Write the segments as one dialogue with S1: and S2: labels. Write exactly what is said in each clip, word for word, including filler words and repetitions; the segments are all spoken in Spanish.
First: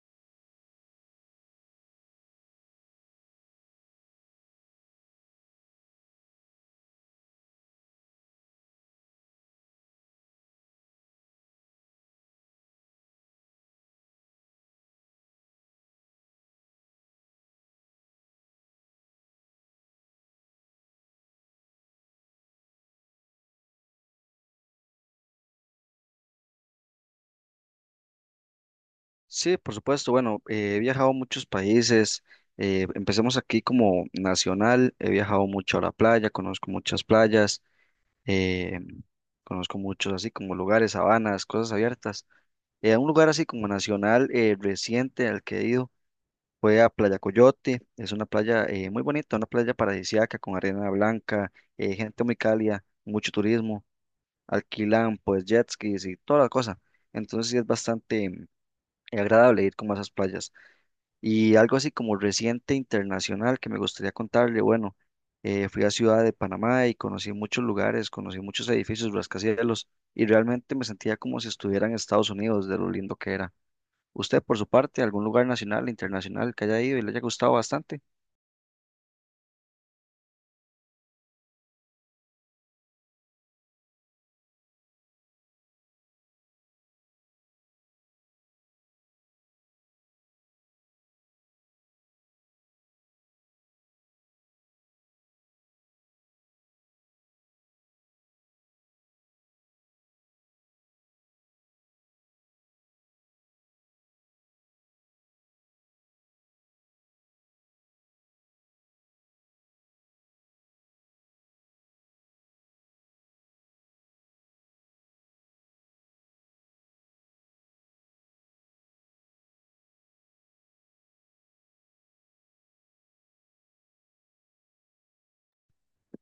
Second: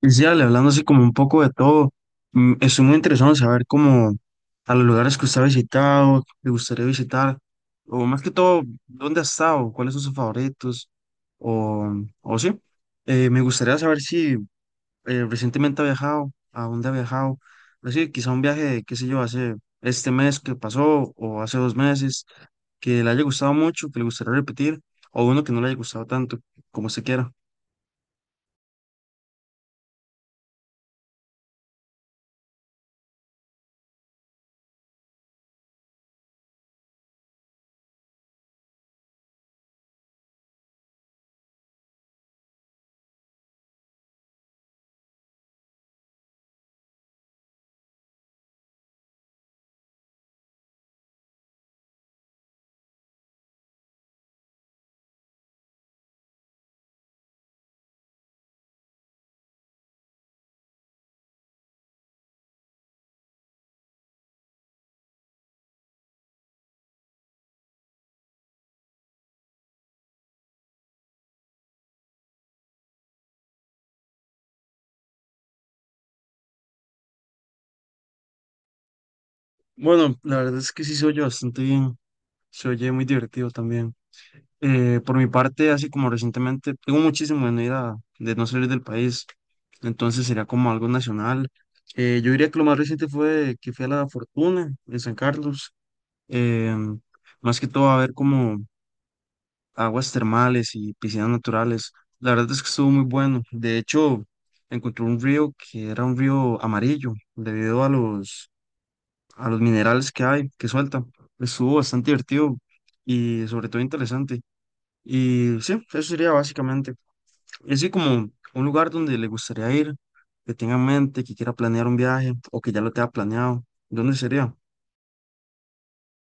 S1: Y sí, Ale, hablando así como un poco de todo, mm, estoy muy interesado en saber cómo a los lugares que usted ha visitado, que le gustaría visitar, o más que todo, dónde ha estado, cuáles son sus favoritos, o, o sí. Eh, me gustaría saber si eh, recientemente ha viajado, a dónde ha viajado, así, quizá un viaje, qué sé yo, hace este mes que pasó, o hace dos meses, que le haya gustado mucho, que le gustaría repetir, o uno que no le haya gustado tanto, como se quiera.
S2: Sí, por supuesto. Bueno, eh, he viajado a muchos países. Eh, empecemos aquí como nacional. He viajado mucho a la playa, conozco muchas playas, eh, conozco muchos así como lugares, sabanas, cosas abiertas. Eh, un lugar así como nacional eh, reciente al que he ido fue a Playa Coyote. Es una playa eh, muy bonita, una playa paradisíaca con arena blanca, eh, gente muy cálida, mucho turismo. Alquilan pues jet skis y toda la cosa. Entonces sí es bastante mm, agradable ir como a esas playas. Y algo así como reciente internacional que me gustaría contarle, bueno, eh, fui a Ciudad de Panamá y conocí muchos lugares, conocí muchos edificios, rascacielos, y realmente me sentía como si estuviera en Estados Unidos, de lo lindo que era. ¿Usted, por su parte, algún lugar nacional, internacional que haya ido y le haya gustado bastante?
S1: Bueno, la verdad es que sí se oye bastante bien. Se oye muy divertido también. Eh, por mi parte, así como recientemente, tengo muchísimo en ir a- de no salir del país, entonces sería como algo nacional. Eh, yo diría que lo más reciente fue que fui a La Fortuna en San Carlos, em, más que todo a ver como aguas termales y piscinas naturales. La verdad es que estuvo muy bueno. De hecho, encontré un río que era un río amarillo debido a los, a los minerales que hay, que suelta. Estuvo bastante divertido y sobre todo interesante. Y sí, eso sería básicamente. Y así como un lugar donde le gustaría ir, que tenga en mente, que quiera planear un viaje o que ya lo tenga planeado, ¿dónde sería?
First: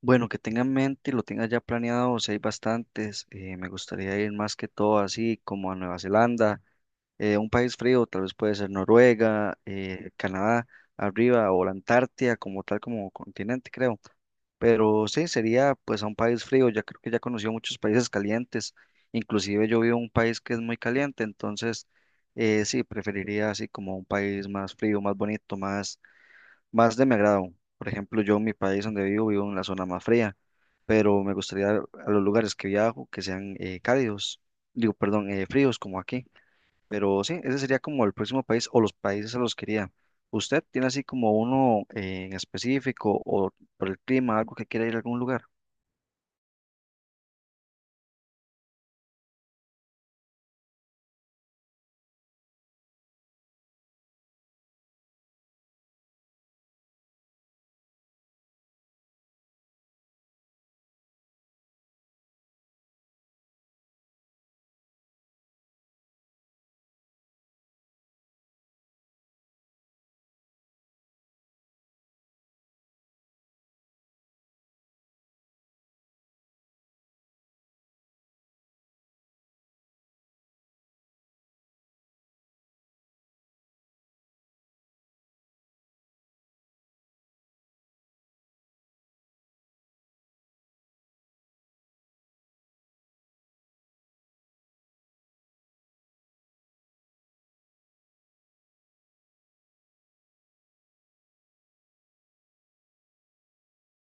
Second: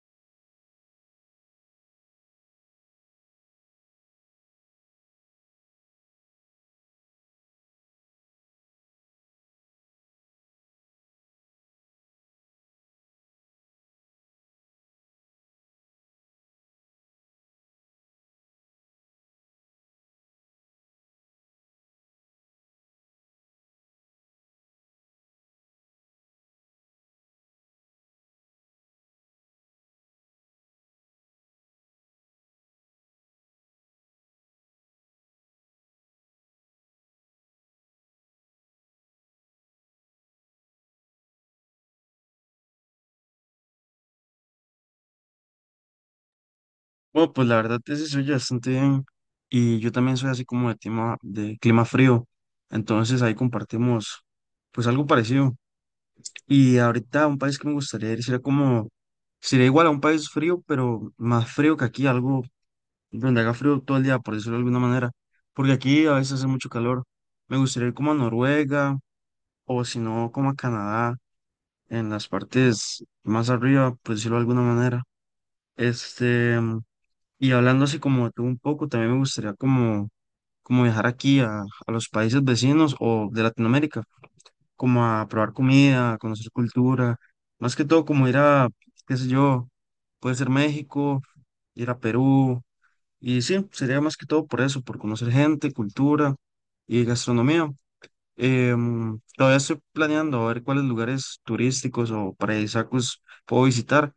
S2: Bueno, que tenga en mente y lo tenga ya planeado, si hay bastantes, eh, me gustaría ir más que todo así como a Nueva Zelanda, eh, un país frío, tal vez puede ser Noruega, eh, Canadá, arriba, o la Antártida como tal, como continente, creo. Pero sí, sería pues a un país frío, ya creo que ya conocí muchos países calientes, inclusive yo vivo en un país que es muy caliente, entonces eh, sí, preferiría así como un país más frío, más bonito, más, más de mi agrado. Por ejemplo, yo en mi país donde vivo, vivo en la zona más fría, pero me gustaría a los lugares que viajo que sean eh, cálidos, digo, perdón, eh, fríos como aquí. Pero sí, ese sería como el próximo país o los países a los que iría. ¿Usted tiene así como uno eh, en específico o por el clima, algo que quiera ir a algún lugar?
S1: Bueno, pues la verdad ese soy yo bastante bien y yo también soy así como de clima, de clima frío, entonces ahí compartimos pues algo parecido. Y ahorita un país que me gustaría ir sería como, sería igual a un país frío, pero más frío que aquí, algo donde haga frío todo el día, por decirlo de alguna manera, porque aquí a veces hace mucho calor. Me gustaría ir como a Noruega o si no, como a Canadá, en las partes más arriba, por decirlo de alguna manera. Este, y hablando así como de tú un poco, también me gustaría como, como viajar aquí a, a los países vecinos o de Latinoamérica, como a probar comida, a conocer cultura, más que todo como ir a, qué sé yo, puede ser México, ir a Perú. Y sí, sería más que todo por eso, por conocer gente, cultura y gastronomía. Em, todavía estoy planeando a ver cuáles lugares turísticos o paradisíacos puedo visitar,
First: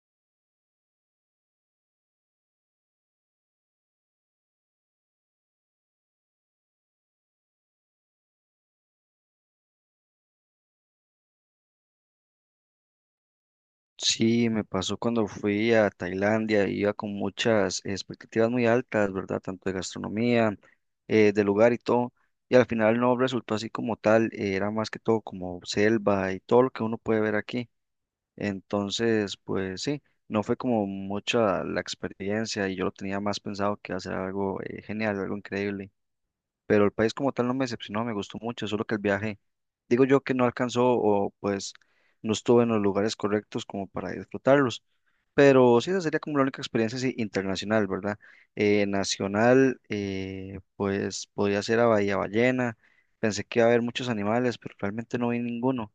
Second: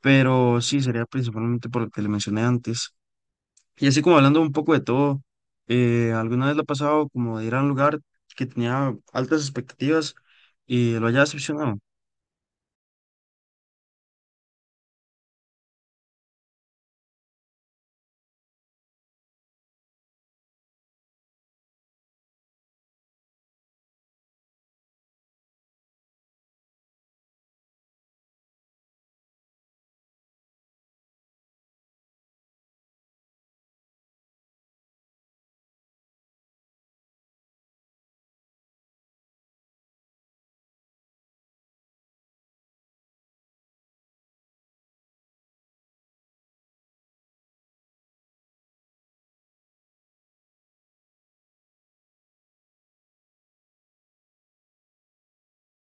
S1: pero sí, sería principalmente por lo que le mencioné antes. Y así como hablando un poco de todo, eh, ¿alguna vez lo ha pasado como de ir a un lugar que tenía altas expectativas y lo haya decepcionado?
S2: Sí, me pasó cuando fui a Tailandia, iba con muchas expectativas muy altas, ¿verdad? Tanto de gastronomía, eh, de lugar y todo, y al final no resultó así como tal, eh, era más que todo como selva y todo lo que uno puede ver aquí. Entonces, pues sí, no fue como mucha la experiencia y yo lo tenía más pensado que hacer algo eh, genial, algo increíble, pero el país como tal no me decepcionó, me gustó mucho, solo que el viaje, digo yo que no alcanzó o pues no estuve en los lugares correctos como para disfrutarlos, pero sí, esa sería como la única experiencia sí, internacional, ¿verdad? Eh, nacional, eh, pues podía ser a Bahía Ballena, pensé que iba a haber muchos animales, pero realmente no vi ninguno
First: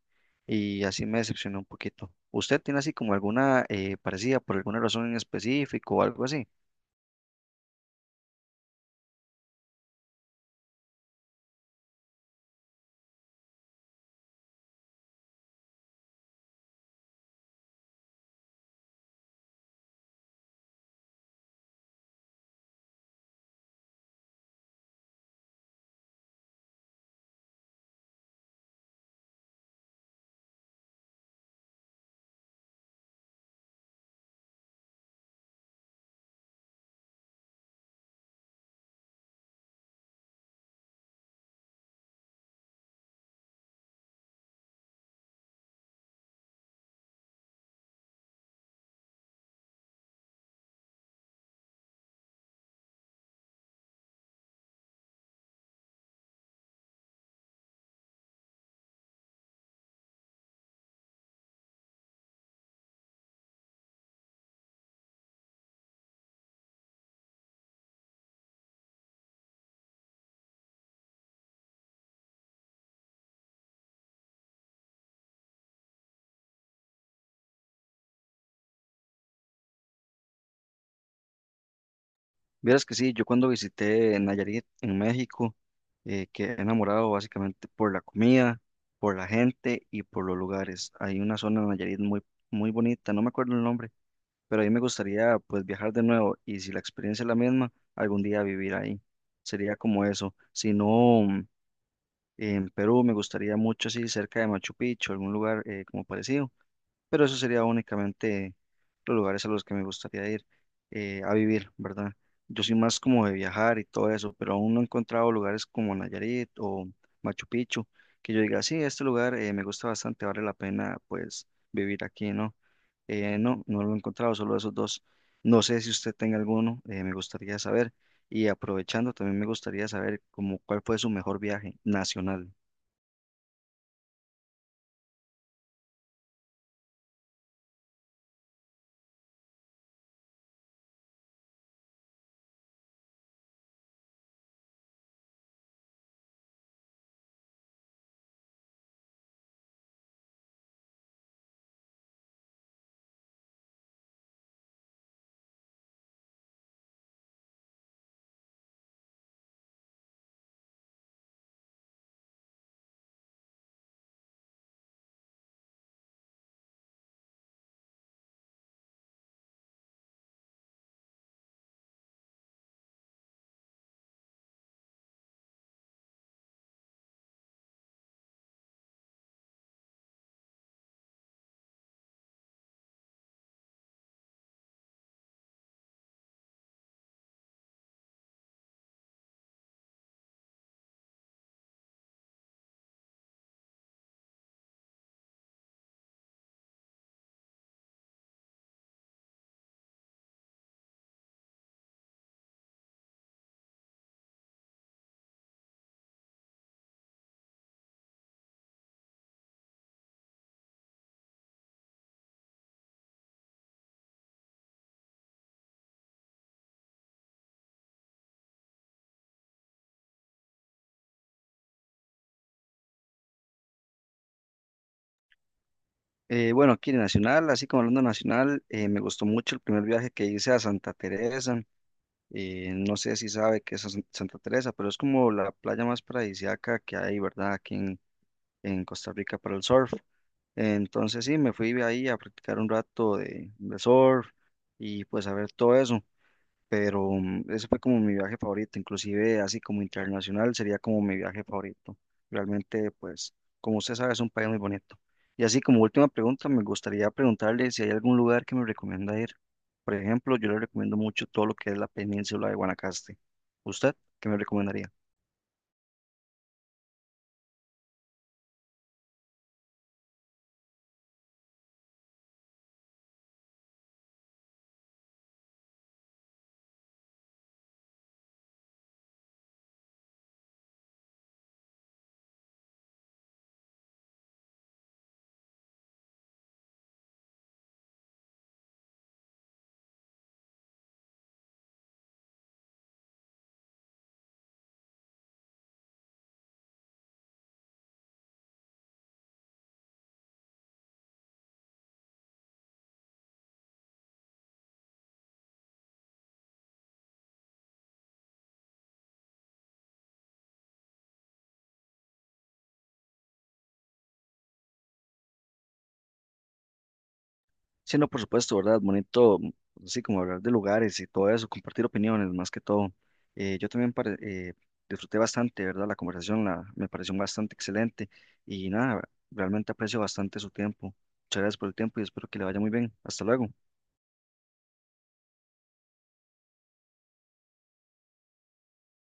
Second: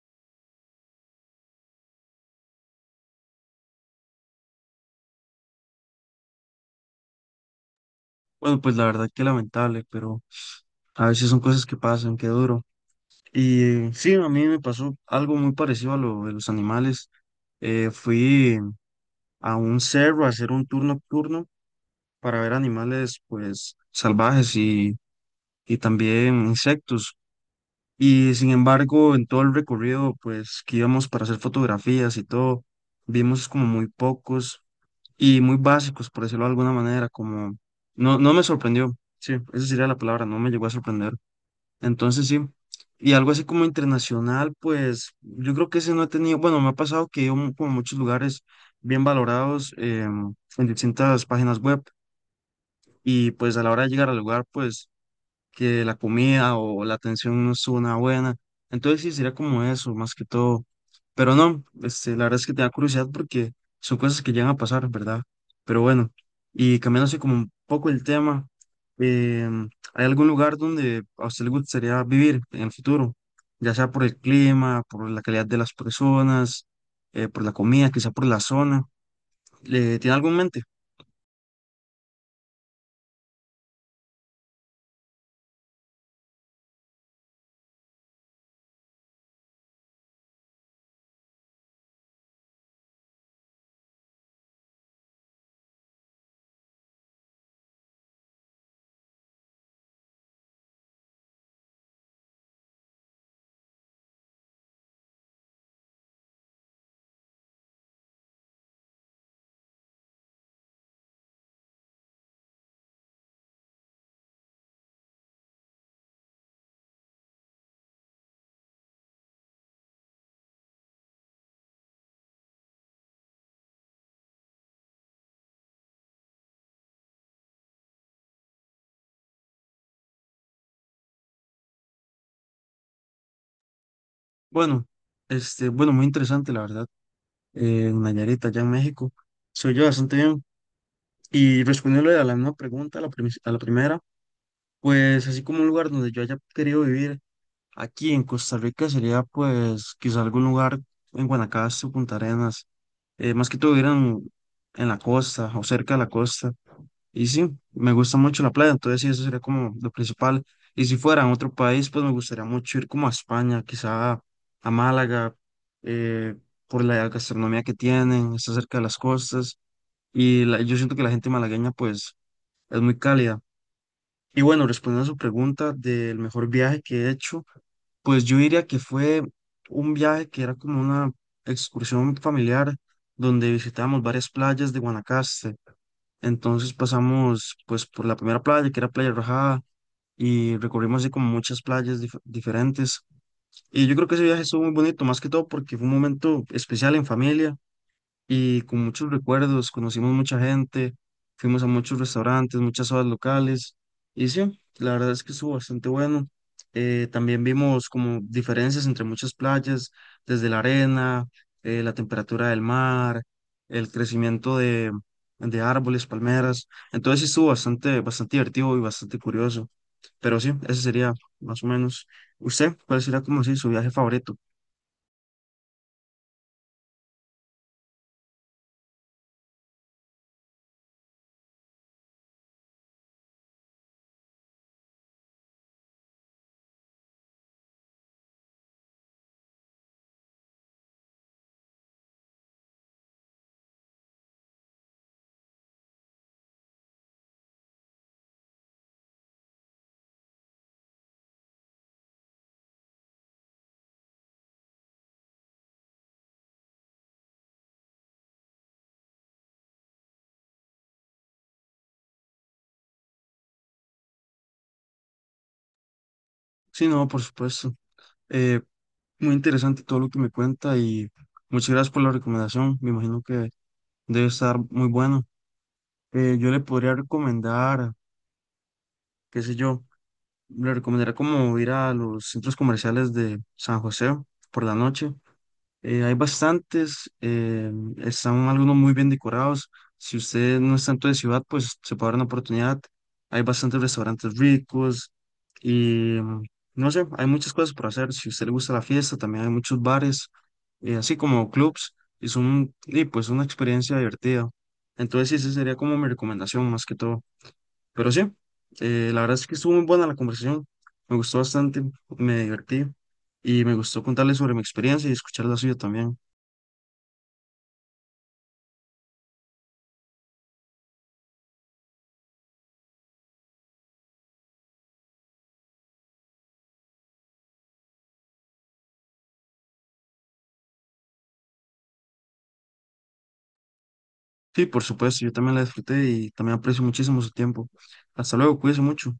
S2: y así me decepcionó un poquito. ¿Usted tiene así como alguna eh, parecida por alguna razón en específico o algo así?
S1: Bueno, pues la verdad que lamentable, pero a veces son cosas que pasan, que duro. Y sí, a mí me pasó algo muy parecido a lo de los animales. Eh, fui a un cerro a hacer un tour nocturno para ver animales pues salvajes y, y también insectos. Y sin embargo, en todo el recorrido pues que íbamos para hacer fotografías y todo, vimos como muy pocos y muy básicos, por decirlo de alguna manera, como no, no me sorprendió. Sí, esa sería la palabra, no me llegó a sorprender. Entonces sí, y algo así como internacional, pues yo creo que ese no he tenido, bueno, me ha pasado que he ido mu- como a muchos lugares bien valorados em, en distintas páginas web y pues a la hora de llegar al lugar, pues que la comida o la atención no estuvo nada buena. Entonces sí, sería como eso, más que todo. Pero no, este, la verdad es que te da curiosidad porque son cosas que llegan a pasar, ¿verdad? Pero bueno, y cambiándose como un poco el tema, em, ¿hay algún lugar donde a usted le gustaría vivir en el futuro? Ya sea por el clima, por la calidad de las personas, eh, por la comida, quizá por la zona. ¿Le tiene algo en mente?
S2: Vieras que sí, yo cuando visité Nayarit en México, eh, quedé enamorado básicamente por la comida, por la gente y por los lugares. Hay una zona en Nayarit muy, muy bonita, no me acuerdo el nombre, pero a mí me gustaría pues viajar de nuevo y si la experiencia es la misma, algún día vivir ahí. Sería como eso. Si no, en Perú me gustaría mucho así cerca de Machu Picchu, algún lugar eh, como parecido, pero eso sería únicamente los lugares a los que me gustaría ir eh, a vivir, ¿verdad? Yo soy más como de viajar y todo eso, pero aún no he encontrado lugares como Nayarit o Machu Picchu que yo diga, sí, este lugar eh, me gusta bastante, vale la pena pues vivir aquí, ¿no? Eh, no, no lo he encontrado, solo esos dos. No sé si usted tenga alguno, eh, me gustaría saber. Y aprovechando, también me gustaría saber como cuál fue su mejor viaje nacional.
S1: Bueno, este, bueno, muy interesante, la verdad. En Nayarit, allá en México. Soy yo bastante bien. Y respondiéndole a la misma pregunta, a la, primis- a la primera, pues así como un lugar donde yo haya querido vivir aquí en Costa Rica sería pues quizá algún lugar en Guanacaste o Punta Arenas, eh, más que todo vivieran en la costa o cerca de la costa. Y sí, me gusta mucho la playa, entonces sí, eso sería como lo principal. Y si fuera en otro país, pues me gustaría mucho ir como a España, quizá a Málaga, eh, por la gastronomía que tienen, está cerca de las costas. Y la- yo siento que la gente malagueña, pues, es muy cálida. Y bueno, respondiendo a su pregunta del mejor viaje que he hecho, pues yo diría que fue un viaje que era como una excursión familiar donde visitamos varias playas de Guanacaste. Entonces pasamos pues por la primera playa, que era Playa Rajada, y recorrimos así como muchas playas dif- diferentes. Y yo creo que ese viaje estuvo muy bonito, más que todo porque fue un momento especial en familia y con muchos recuerdos, conocimos mucha gente, fuimos a muchos restaurantes, muchas horas locales, y sí, la verdad es que estuvo bastante bueno. Eh, también vimos como diferencias entre muchas playas, desde la arena, eh, la temperatura del mar, el crecimiento de, de árboles, palmeras, entonces sí estuvo bastante, bastante divertido y bastante curioso, pero sí, ese sería más o menos. ¿Usted cuál sería como si su viaje favorito?
S2: Eh, bueno, aquí nacional, así como hablando nacional, eh, me gustó mucho el primer viaje que hice a Santa Teresa. Eh, no sé si sabe qué es San- Santa Teresa, pero es como la playa más paradisíaca que hay, ¿verdad? Aquí en, en Costa Rica para el surf. Entonces sí, me fui ahí a practicar un rato de, de surf y pues a ver todo eso, pero mm, ese fue como mi viaje favorito, inclusive así como internacional sería como mi viaje favorito. Realmente, pues, como usted sabe, es un país muy bonito. Y así como última pregunta, me gustaría preguntarle si hay algún lugar que me recomienda ir. Por ejemplo, yo le recomiendo mucho todo lo que es la península de Guanacaste. ¿Usted qué me recomendaría?
S1: Sí, no, por supuesto. Eh, Muy interesante todo lo que me cuenta y muchas gracias por la recomendación. Me imagino que debe estar muy bueno. Eh, yo le podría recomendar, qué sé yo, le recomendaría como ir a los centros comerciales de San José por la noche. Eh, hay bastantes, eh, están algunos muy bien decorados. Si usted no es tanto de ciudad, pues se puede dar una oportunidad. Hay bastantes restaurantes ricos y mm, no sé, hay muchas cosas por hacer. Si a usted le gusta la fiesta, también hay muchos bares, eh, así como clubs, y son, y pues una experiencia divertida. Entonces, sí, esa sería como mi recomendación más que todo. Pero sí, eh, la verdad es que estuvo muy buena la conversación, me gustó bastante, me divertí y me gustó contarle sobre mi experiencia y escuchar la suya también.
S2: Sí, no, por supuesto, ¿verdad? Bonito, así como hablar de lugares y todo eso, compartir opiniones más que todo. Eh, yo también pare- eh, disfruté bastante, ¿verdad? La conversación la, me pareció bastante excelente y nada, realmente aprecio bastante su tiempo. Muchas gracias por el tiempo y espero que le vaya muy bien. Hasta luego.
S1: Sí, por supuesto, yo también la disfruté y también aprecio muchísimo su tiempo. Hasta luego, cuídense mucho.